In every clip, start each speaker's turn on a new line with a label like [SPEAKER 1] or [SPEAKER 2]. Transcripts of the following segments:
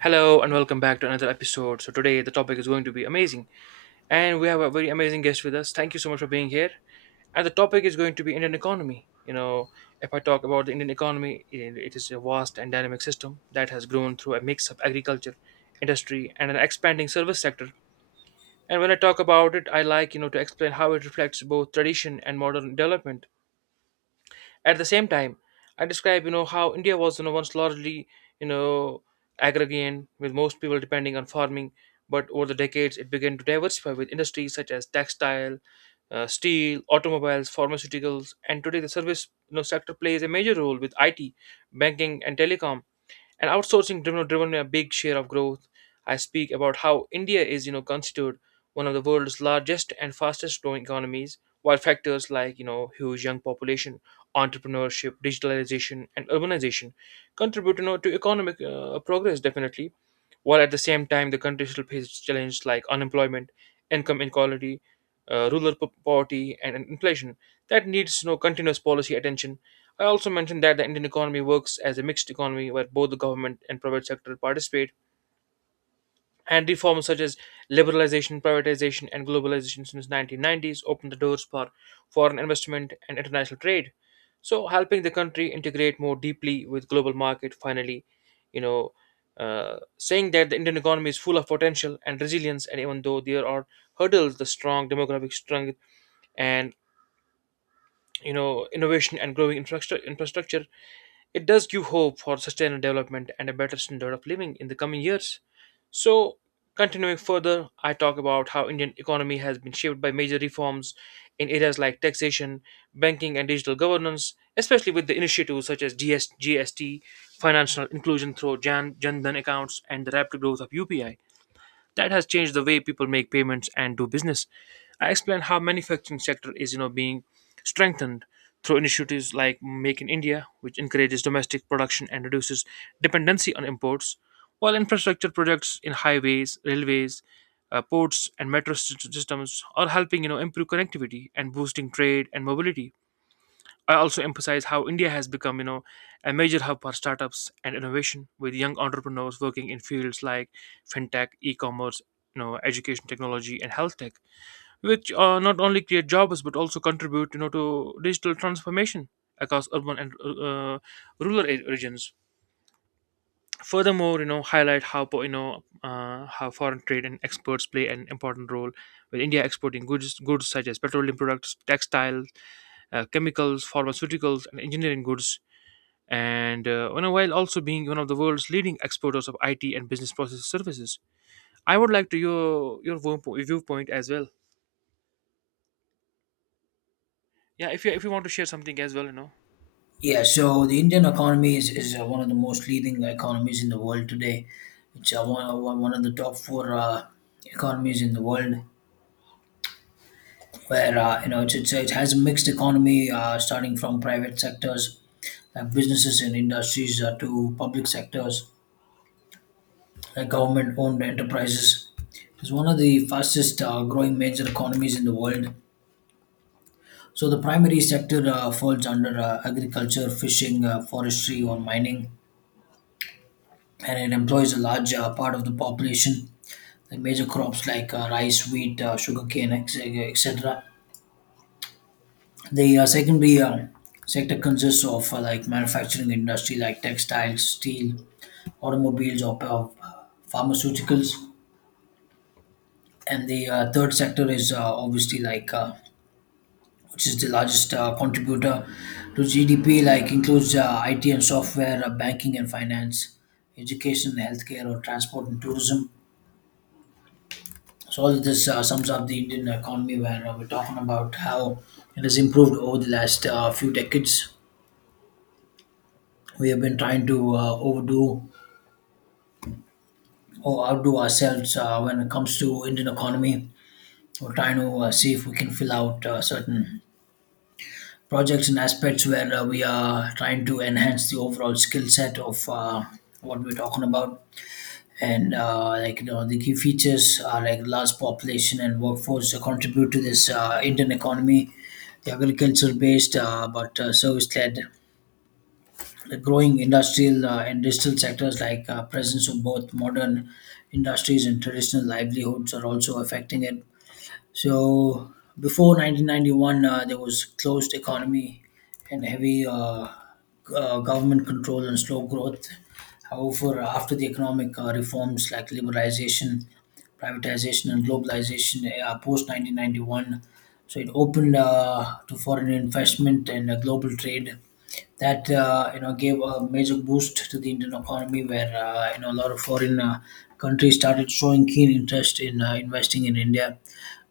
[SPEAKER 1] Hello and welcome back to another episode. So today the topic is going to be amazing, and we have a very amazing guest with us. Thank you so much for being here. And the topic is going to be Indian economy. If I talk about the Indian economy, it is a vast and dynamic system that has grown through a mix of agriculture, industry, and an expanding service sector. And when I talk about it, I to explain how it reflects both tradition and modern development at the same time, I describe how India was once largely you know agrarian, with most people depending on farming, but over the decades it began to diversify with industries such as textile, steel, automobiles, pharmaceuticals, and today the service sector plays a major role, with IT, banking, and telecom and outsourcing driven a big share of growth. I speak about how India is considered one of the world's largest and fastest growing economies, while factors like huge young population, entrepreneurship, digitalization, and urbanization contribute to economic progress, definitely, while at the same time the country still faces challenges like unemployment, income inequality, poverty, and inflation that needs continuous policy attention. I also mentioned that the Indian economy works as a mixed economy where both the government and private sector participate, and reforms such as liberalization, privatization, and globalization since 1990s opened the doors for foreign investment and international trade. So, helping the country integrate more deeply with global market. Finally, you know, saying that the Indian economy is full of potential and resilience, and even though there are hurdles, the strong demographic strength and innovation and growing infrastructure, it does give hope for sustained development and a better standard of living in the coming years. So, continuing further, I talk about how Indian economy has been shaped by major reforms in areas like taxation, banking, and digital governance, especially with the initiatives such as GST, financial inclusion through Jan Dhan accounts, and the rapid growth of UPI that has changed the way people make payments and do business. I explained how manufacturing sector is being strengthened through initiatives like Make in India, which encourages domestic production and reduces dependency on imports, while infrastructure projects in highways, railways, ports, and metro systems are helping improve connectivity and boosting trade and mobility. I also emphasize how India has become, a major hub for startups and innovation, with young entrepreneurs working in fields like fintech, e-commerce, education technology, and health tech, which not only create jobs but also contribute, to digital transformation across urban and uh, rural regions. Furthermore, highlight how how foreign trade and exports play an important role, with India exporting goods such as petroleum products, textiles, chemicals, pharmaceuticals, and engineering goods, and while also being one of the world's leading exporters of IT and business process services. I would like to viewpoint as well. Yeah, if you want to share something as well, you know.
[SPEAKER 2] Yeah, so the Indian economy is one of the most leading economies in the world today. It's one of the top four economies in the world, where it has a mixed economy, starting from private sectors like businesses and industries to public sectors like government-owned enterprises. It's one of the fastest growing major economies in the world. So the primary sector falls under agriculture, fishing, forestry, or mining, and it employs a large part of the population. The major crops like rice, wheat, sugarcane, etc. The secondary sector consists of like manufacturing industry like textiles, steel, automobiles, or pharmaceuticals. And the third sector is obviously like which is the largest contributor to GDP, like includes IT and software, banking and finance, education, healthcare, or transport and tourism. So all this sums up the Indian economy, where we're talking about how it has improved over the last few decades. We have been trying to overdo or outdo ourselves when it comes to Indian economy. We're trying to see if we can fill out certain projects and aspects where we are trying to enhance the overall skill set of what we're talking about and like you know the key features are like large population and workforce that contribute to this Indian economy. The agriculture based but service led, the growing industrial and digital sectors like presence of both modern industries and traditional livelihoods are also affecting it. So before 1991, there was closed economy and heavy government control and slow growth. However, after the economic reforms like liberalization, privatization, and globalization post 1991, so it opened to foreign investment and global trade. That you know gave a major boost to the Indian economy, where you know a lot of foreign countries started showing keen interest in investing in India,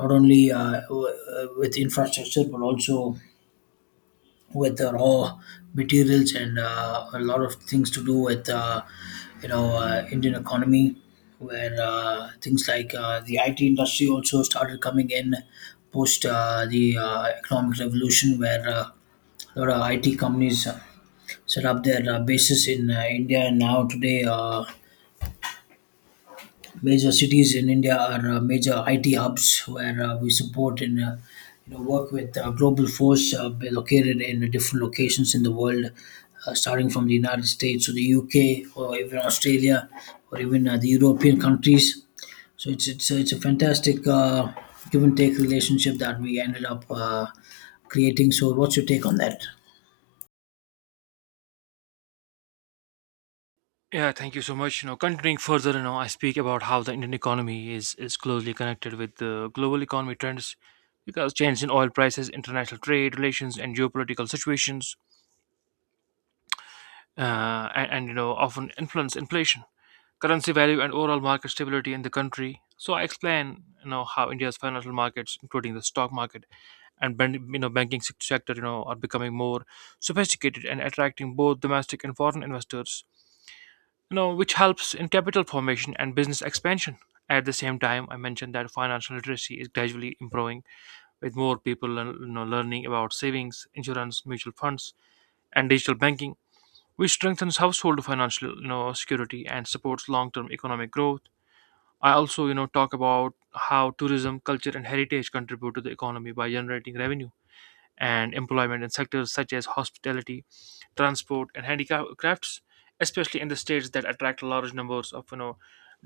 [SPEAKER 2] not only with infrastructure, but also with the raw materials and a lot of things to do with Indian economy, where things like the IT industry also started coming in post the economic revolution, where a lot of IT companies set up their bases in India. And now today major cities in India are major IT hubs, where we support and you know, work with global force be located in different locations in the world, starting from the United States or the UK or even Australia, or even the European countries. So it's a fantastic give and take relationship that we ended up creating. So what's your take on that?
[SPEAKER 1] Yeah, thank you so much. Continuing further, I speak about how the Indian economy is closely connected with the global economy trends, because changes in oil prices, international trade relations, and geopolitical situations and often influence inflation, currency value, and overall market stability in the country. So I explain how India's financial markets, including the stock market and banking sector, are becoming more sophisticated and attracting both domestic and foreign investors. Which helps in capital formation and business expansion. At the same time, I mentioned that financial literacy is gradually improving, with more people learning about savings, insurance, mutual funds, and digital banking, which strengthens household financial security and supports long-term economic growth. I also talk about how tourism, culture, and heritage contribute to the economy by generating revenue and employment in sectors such as hospitality, transport, and handicrafts, especially in the states that attract large numbers of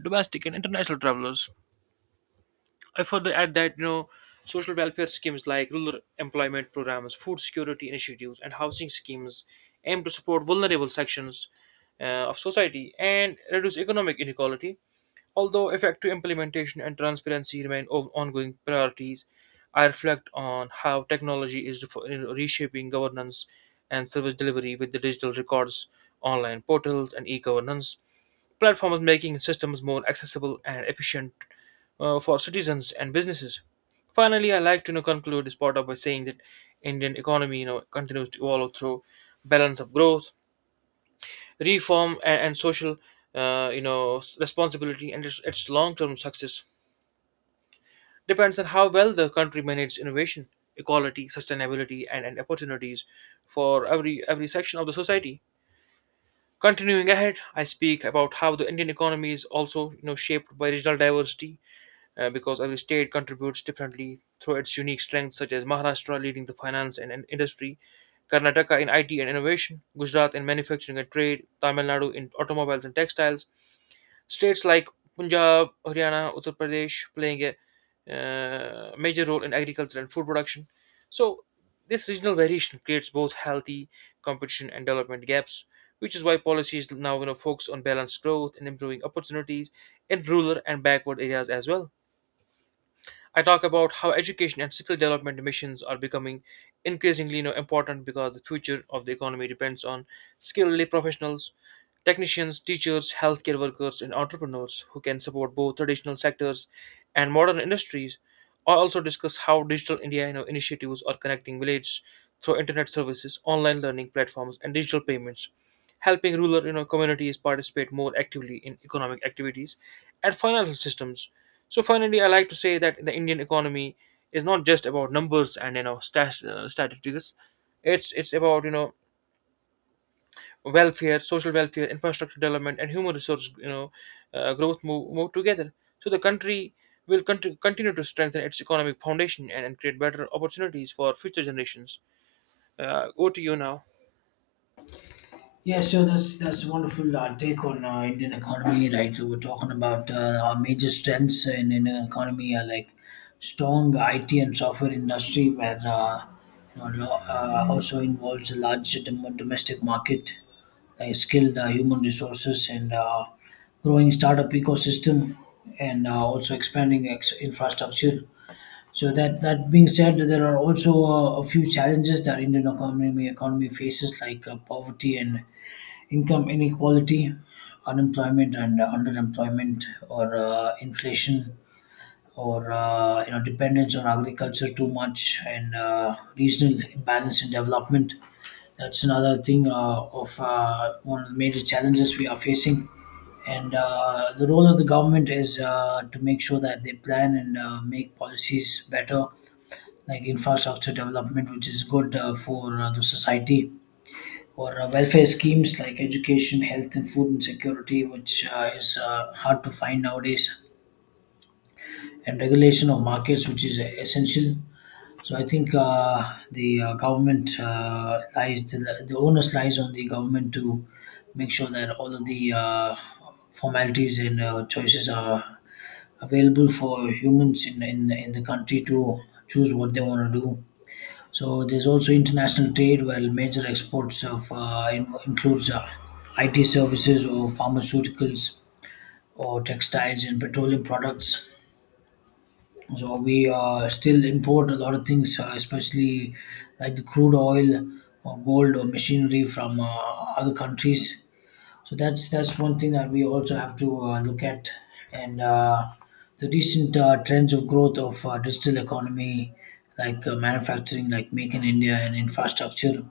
[SPEAKER 1] domestic and international travelers. I further add that social welfare schemes like rural employment programs, food security initiatives, and housing schemes aim to support vulnerable sections of society and reduce economic inequality. Although effective implementation and transparency remain ongoing priorities, I reflect on how technology is reshaping governance and service delivery, with the digital records, online portals, and e-governance platforms making systems more accessible and efficient for citizens and businesses. Finally, I like to conclude this part up by saying that Indian economy continues to evolve through balance of growth, reform, and social responsibility, and its long-term success depends on how well the country manages innovation, equality, sustainability, and opportunities for every section of the society. Continuing ahead, I speak about how the Indian economy is also shaped by regional diversity, because every state contributes differently through its unique strengths, such as Maharashtra leading the finance and industry, Karnataka in IT and innovation, Gujarat in manufacturing and trade, Tamil Nadu in automobiles and textiles. States like Punjab, Haryana, Uttar Pradesh playing a major role in agriculture and food production. So, this regional variation creates both healthy competition and development gaps, which is why policies now focus on balanced growth and improving opportunities in rural and backward areas as well. I talk about how education and skill development missions are becoming increasingly important, because the future of the economy depends on skilled professionals, technicians, teachers, healthcare workers, and entrepreneurs who can support both traditional sectors and modern industries. I also discuss how digital India initiatives are connecting villages through internet services, online learning platforms, and digital payments, helping rural communities participate more actively in economic activities and financial systems. So finally, I like to say that the Indian economy is not just about numbers and statistics. It's about welfare, social welfare, infrastructure development, and human resource, growth, move together. So the country will continue to strengthen its economic foundation and create better opportunities for future generations. Over to you now.
[SPEAKER 2] Yeah, so that's a wonderful take on Indian economy. Right, we're talking about our major strengths in Indian economy are like strong IT and software industry, where also involves a large domestic market, like skilled human resources, and growing startup ecosystem, and also expanding infrastructure. So that being said, there are also a few challenges that Indian economy faces, like poverty and income inequality, unemployment and underemployment, or inflation, or you know dependence on agriculture too much, and regional imbalance in development. That's another thing of one of the major challenges we are facing. And the role of the government is to make sure that they plan and make policies better, like infrastructure development, which is good for the society, for welfare schemes like education, health, and food insecurity, which is hard to find nowadays, and regulation of markets, which is essential. So I think the government lies, the onus lies on the government to make sure that all of the formalities and choices are available for humans in the country to choose what they want to do. So there's also international trade, while major exports of includes IT services or pharmaceuticals or textiles and petroleum products. So we still import a lot of things, especially like the crude oil or gold or machinery from other countries. So that's one thing that we also have to look at, and the recent trends of growth of digital economy, like manufacturing, like Make in India and infrastructure.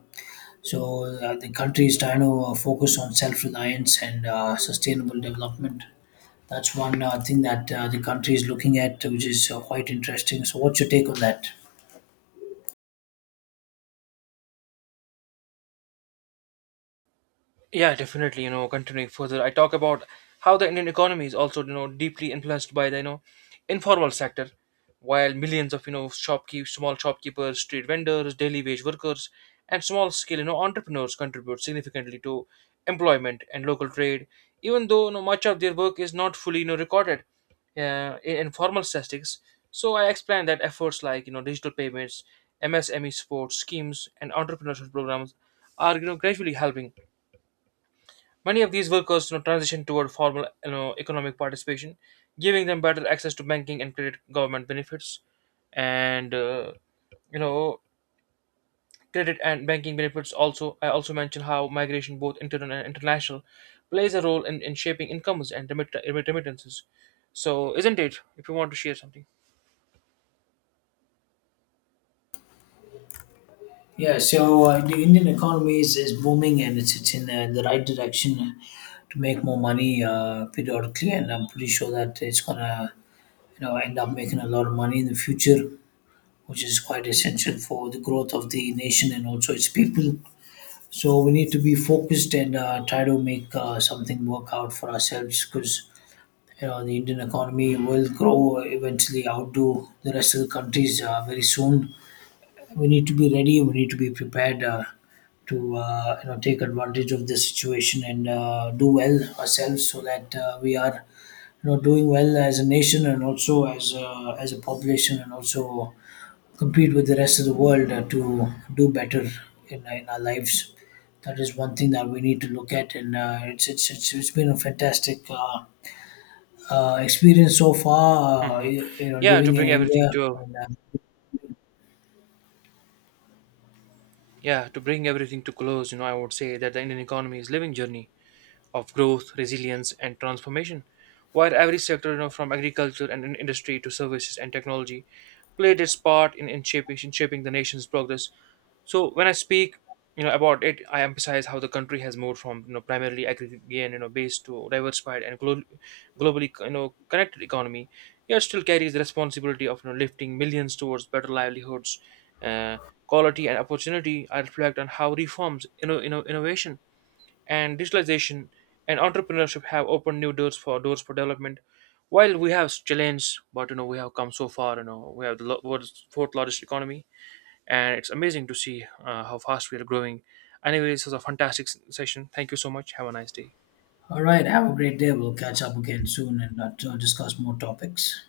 [SPEAKER 2] So the country is trying to focus on self-reliance and sustainable development. That's one thing that the country is looking at, which is quite interesting. So, what's your take on that?
[SPEAKER 1] Yeah, definitely. Continuing further, I talk about how the Indian economy is also, deeply influenced by the, informal sector, while millions of, small shopkeepers, street vendors, daily wage workers, and small scale, entrepreneurs contribute significantly to employment and local trade, even though, much of their work is not fully, recorded in informal statistics. So I explained that efforts like, digital payments, MSME support schemes, and entrepreneurship programs are, gradually helping many of these workers transition toward formal economic participation, giving them better access to banking and credit government benefits. And uh, you know, credit and banking benefits also. I also mentioned how migration, both internal and international, plays a role in shaping incomes and remittances. So, isn't it? If you want to share something.
[SPEAKER 2] Yeah, so the Indian economy is booming, and it's in the right direction to make more money periodically, and I'm pretty sure that it's gonna you know end up making a lot of money in the future, which is quite essential for the growth of the nation and also its people. So we need to be focused and try to make something work out for ourselves, because you know the Indian economy will grow, eventually outdo the rest of the countries very soon. We need to be ready. We need to be prepared to you know take advantage of this situation and do well ourselves, so that we are you know doing well as a nation and also as a population, and also compete with the rest of the world to do better in our lives. That is one thing that we need to look at, and it's been a fantastic experience so far. Uh,
[SPEAKER 1] Hmm.
[SPEAKER 2] you, you know,
[SPEAKER 1] Yeah, to
[SPEAKER 2] living in
[SPEAKER 1] bring
[SPEAKER 2] India. And
[SPEAKER 1] to bring everything to close, I would say that the Indian economy is living journey of growth, resilience, and transformation. While every sector, from agriculture and industry to services and technology, played its part in, in shaping the nation's progress. So when I speak, about it, I emphasize how the country has moved from primarily agrarian, based to diversified and globally, connected economy. Yet still carries the responsibility of lifting millions towards better livelihoods, uh, quality, and opportunity. I reflect on how reforms, innovation and digitalization and entrepreneurship have opened new doors for development. While we have challenges, but we have come so far. You know we have the world's fourth largest economy, and it's amazing to see how fast we are growing. Anyway, this was a fantastic session. Thank you so much. Have a nice day.
[SPEAKER 2] all right, have a great day. We'll catch up again soon and to discuss more topics.